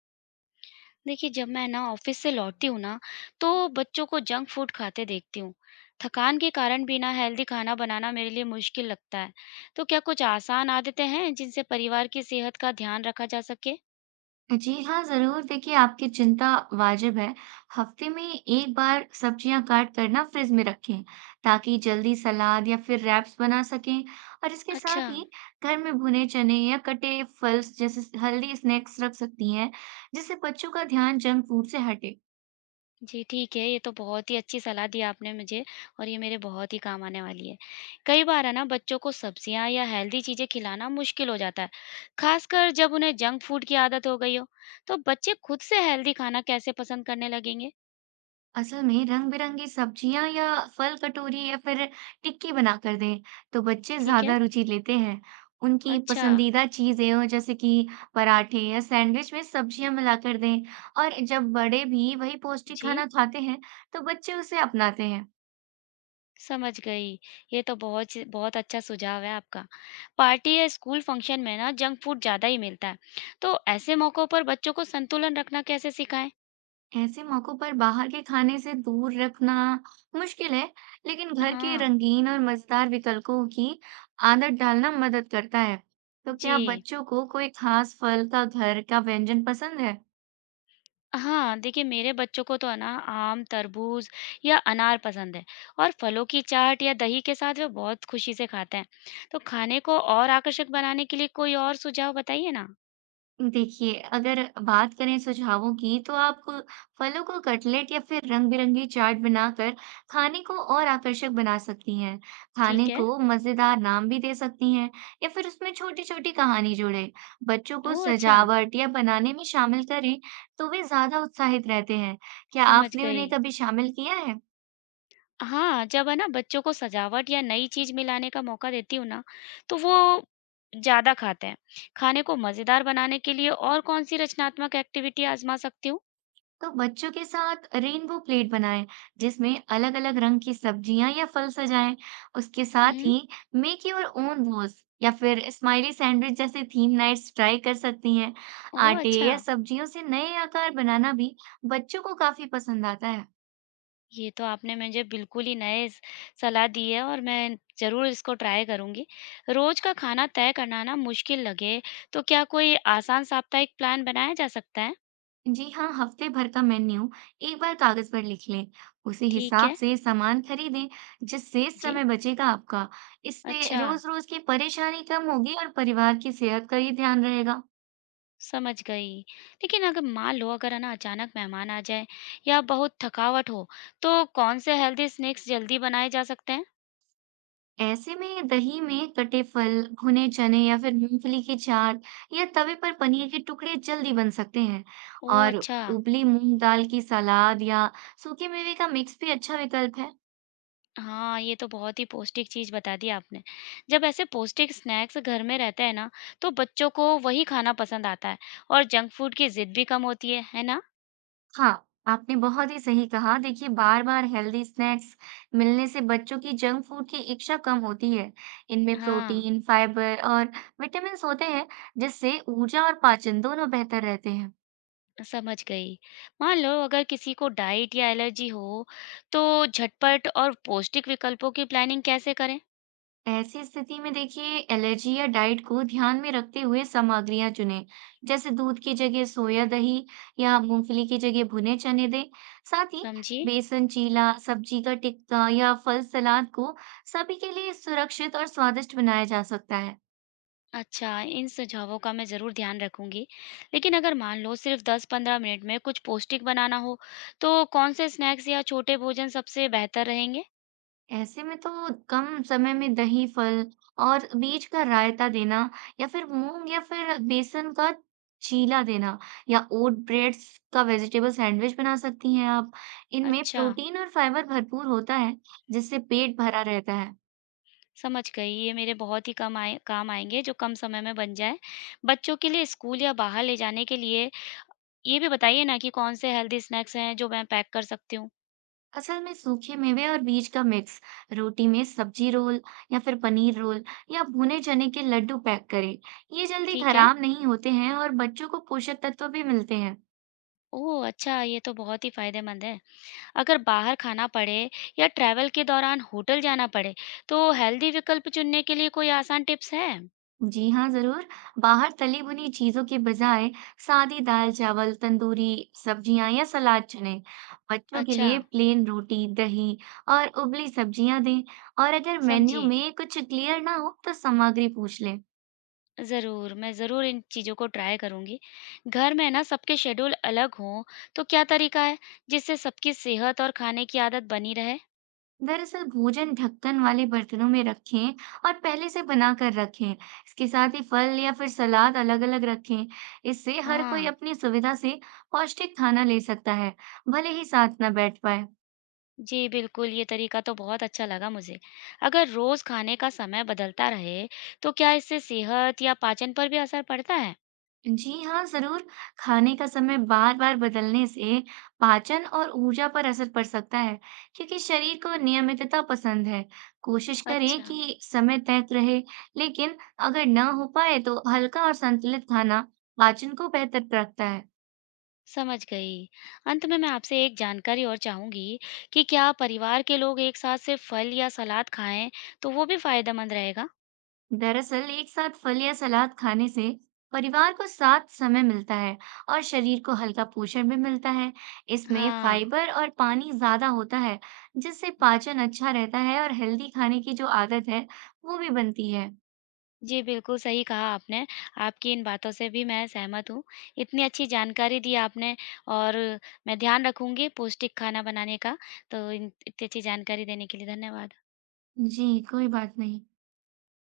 देखिए, जब मैं ना ऑफिस से लौटती हूँ ना तो बच्चों को जंक फूड खाते देखती हूँ। थकान के कारण भी ना हेल्दी खाना बनाना मेरे लिए मुश्किल लगता है। तो क्या कुछ आसान आदतें हैं जिनसे परिवार की सेहत का ध्यान रखा जा सके? जी हाँ, ज़रूर। देखिए, आपकी चिंता वाजिब है। हफ्ते में 1 बार सब्जियाँ काट कर ना फ्रिज में रखें, ताकि जल्दी सलाद या फिर रैप्स बना सकें। और इसके अच्छा। साथ ही घर में भुने चने या कटे फल्स जैसे स हेल्दी स्नैक्स रख सकती हैं, जिससे बच्चों का ध्यान जंक फूड से हटे। जी ठीक है, ये तो बहुत ही अच्छी सलाह दी आपने मुझे और ये मेरे बहुत ही काम आने वाली है। कई बार है ना बच्चों को सब्जियां या हेल्दी चीजें खिलाना मुश्किल हो जाता है, खासकर जब उन्हें जंक फूड की आदत हो गई हो। तो बच्चे खुद से हेल्दी खाना कैसे पसंद करने लगेंगे? असल में रंग बिरंगी सब्जियां या फल कटोरी या फिर टिक्की बनाकर दें तो बच्चे ठीक है। ज्यादा रुचि लेते हैं। उनकी अच्छा, पसंदीदा चीजें हो जैसे कि पराठे या सैंडविच में सब्जियां मिलाकर दें। और जब बड़े भी वही पौष्टिक जी, खाना खाते हैं तो बच्चे उसे अपनाते हैं। समझ गई। ये तो बहुत च बहुत अच्छा सुझाव है आपका। पार्टी या स्कूल फंक्शन में ना जंक फूड ज़्यादा ही मिलता है, तो ऐसे मौकों पर बच्चों को संतुलन रखना कैसे सिखाएँ? ऐसे मौकों पर बाहर के खाने से दूर रखना मुश्किल है, लेकिन घर के हाँ, रंगीन और मजेदार विकल्पों की आदत डालना मदद करता है। तो क्या जी। बच्चों को कोई खास फल का घर का व्यंजन पसंद है? हाँ, देखिए मेरे बच्चों को तो है ना आम, तरबूज या अनार पसंद है और फलों की चाट या दही के साथ वे बहुत खुशी से खाते हैं। तो खाने को और आकर्षक बनाने के लिए कोई और सुझाव बताइए ना? देखिए, अगर बात करें सुझावों की तो आप फलों को कटलेट या फिर रंग-बिरंगी चाट बनाकर खाने को और आकर्षक बना सकती हैं। ठीक खाने है। को मज़ेदार नाम भी दे सकती हैं या फिर उसमें छोटी-छोटी कहानी जोड़ें। बच्चों को ओह! अच्छा, सजावट या बनाने में शामिल करें तो वे ज़्यादा उत्साहित रहते हैं। क्या समझ आपने उन्हें गई। कभी शामिल किया है? हाँ, जब है ना बच्चों को सजावट या नई चीज़ मिलाने का मौका देती हूँ ना, तो वो ज़्यादा खाते हैं। खाने को मज़ेदार बनाने के लिए और कौन-सी रचनात्मक एक्टिविटी आज़मा सकती हूँ? तो बच्चों के साथ रेनबो प्लेट बनाएं जिसमें अलग अलग रंग की सब्जियां या फल सजाएं। उसके साथ हुँ। ही मेक योर ओन बोल्स या फिर स्माइली सैंडविच जैसे थीम नाइट्स ट्राई कर सकती हैं। ओह आटे अच्छा! या सब्जियों से नए आकार बनाना भी बच्चों को काफी पसंद आता है। ये तो आपने मुझे बिल्कुल ही नए स सलाह दी है और मैं ज़रूर इसको ट्राई करूँगी। रोज़ का खाना तय करना ना मुश्किल लगे, तो क्या कोई आसान साप्ताहिक प्लान बनाया जा सकता है? जी हाँ, हफ्ते भर का मेन्यू एक बार कागज पर लिख लें। उसी ठीक हिसाब है, से सामान खरीदें जिससे जी। समय बचेगा आपका। इससे अच्छा। रोज रोज की परेशानी कम होगी और परिवार की सेहत का ही ध्यान रहेगा। समझ गई। लेकिन अगर मान लो अगर है ना अचानक मेहमान आ जाए या बहुत थकावट हो, तो कौन से हेल्दी स्नैक्स जल्दी बनाए जा सकते हैं? ऐसे में दही में कटे फल, भुने चने या फिर मूंगफली की चाट या तवे पर पनीर के टुकड़े जल्दी बन सकते हैं। ओह और अच्छा। उबली मूंग दाल की सलाद या सूखे मेवे का मिक्स भी अच्छा विकल्प है। हाँ, ये तो बहुत ही पौष्टिक चीज़ बता दी आपने। जब ऐसे पौष्टिक स्नैक्स घर में रहते हैं ना, तो बच्चों को वही खाना पसंद आता है और जंक फूड की ज़िद भी कम होती है ना? हाँ, आपने बहुत ही सही कहा। देखिए बार बार हेल्दी स्नैक्स मिलने से बच्चों की जंक फूड की इच्छा कम होती है। इनमें हाँ, प्रोटीन, फाइबर और विटामिन्स होते हैं जिससे ऊर्जा और पाचन दोनों बेहतर रहते हैं। समझ गई। मान लो अगर किसी को डाइट या एलर्जी हो, तो झटपट और पौष्टिक विकल्पों की प्लानिंग कैसे करें? ऐसी स्थिति में देखिए एलर्जी या डाइट को ध्यान में रखते हुए सामग्रियां चुनें। जैसे दूध की जगह सोया दही या मूंगफली की जगह भुने चने दें। साथ ही समझी? बेसन चीला सब्जी का टिक्का या फल सलाद को सभी के लिए सुरक्षित और स्वादिष्ट बनाया जा सकता है। अच्छा, इन सुझावों का मैं ज़रूर ध्यान रखूँगी। लेकिन अगर मान लो सिर्फ़ 10-15 मिनट में कुछ पौष्टिक बनाना हो, तो कौन से स्नैक्स या छोटे भोजन सबसे बेहतर रहेंगे? ऐसे में तो कम समय में दही, फल और बीज का रायता देना या फिर मूंग या फिर बेसन का चीला देना या ओट ब्रेड्स का वेजिटेबल सैंडविच बना सकती हैं आप। इनमें अच्छा, प्रोटीन और फाइबर भरपूर होता है, जिससे पेट भरा रहता है। समझ गई। ये मेरे बहुत ही कम आए काम आएँगे जो कम समय में बन जाएँ। बच्चों के लिए स्कूल या बाहर ले जाने के लिए ये भी बताइए ना कि कौन से हेल्दी स्नैक्स हैं जो मैं पैक कर सकती हूँ? असल में सूखे मेवे और बीज का मिक्स, रोटी में सब्जी रोल या फिर पनीर रोल या भुने चने के लड्डू पैक करें। ये जल्दी ठीक है। खराब नहीं होते हैं और बच्चों को पोषक तत्व भी मिलते हैं। ओह! अच्छा, ये तो बहुत ही फ़ायदेमंद है। अगर बाहर खाना पड़े या ट्रैवल के दौरान होटल जाना पड़े, तो हेल्दी विकल्प चुनने के लिए कोई आसान टिप्स है? जी हाँ, ज़रूर। बाहर तली भुनी चीज़ों के बजाय सादी दाल-चावल, तंदूरी सब्जियाँ या सलाद चुनें। बच्चों के अच्छा, लिए प्लेन रोटी, दही और उबली सब्जियाँ दें और अगर मेन्यू समझी। में कुछ क्लियर ना हो, तो सामग्री पूछ लें। ज़रूर, मैं ज़रूर इन चीज़ों को ट्राई करूँगी। घर में ना सबके शेड्यूल अलग हों, तो क्या तरीका है जिससे सबकी सेहत और खाने की आदत बनी रहे? दरअसल भोजन ढक्कन वाले बर्तनों में रखें और पहले से बना कर रखें। इसके साथ ही फल या फिर सलाद अलग-अलग रखें। इससे हर कोई हाँ, अपनी सुविधा से पौष्टिक खाना ले सकता है, भले ही साथ ना बैठ पाए। जी बिल्कुल, ये तरीका तो बहुत अच्छा लगा मुझे। अगर रोज़ खाने का समय बदलता रहे, तो क्या इससे सेहत या पाचन पर भी असर पड़ता है? जी हाँ, ज़रूर। खाने का समय बार-बार बदलने से पाचन और ऊर्जा पर असर पड़ सकता है, क्योंकि शरीर को नियमितता पसंद है। कोशिश करें अच्छा। कि समय तय रहे, लेकिन अगर ना हो पाए तो हल्का और संतुलित खाना पाचन को बेहतर रखता है। समझ गई। अंत में मैं आपसे एक जानकारी और चाहूँगी कि क्या परिवार के लोग एक साथ सिर्फ़ फल या सलाद खाएँ, तो वो भी फ़ायदेमंद रहेगा? दरअसल एक साथ फल या सलाद खाने से परिवार को साथ समय मिलता है और शरीर को हल्का पोषण भी मिलता है। इसमें हाँ। फाइबर और पानी ज्यादा होता है, जिससे पाचन अच्छा रहता है और हेल्दी खाने की जो आदत है, वो भी बनती है। जी, बिल्कुल सही कहा आपने। आपकी इन बातों से भी मैं सहमत हूँ। इतनी अच्छी जानकारी दी आपने और मैं ध्यान रखूँगी पौष्टिक खाना बनाने का। तो इन इतनी अच्छी जानकारी देने के लिए धन्यवाद। जी, कोई बात नहीं।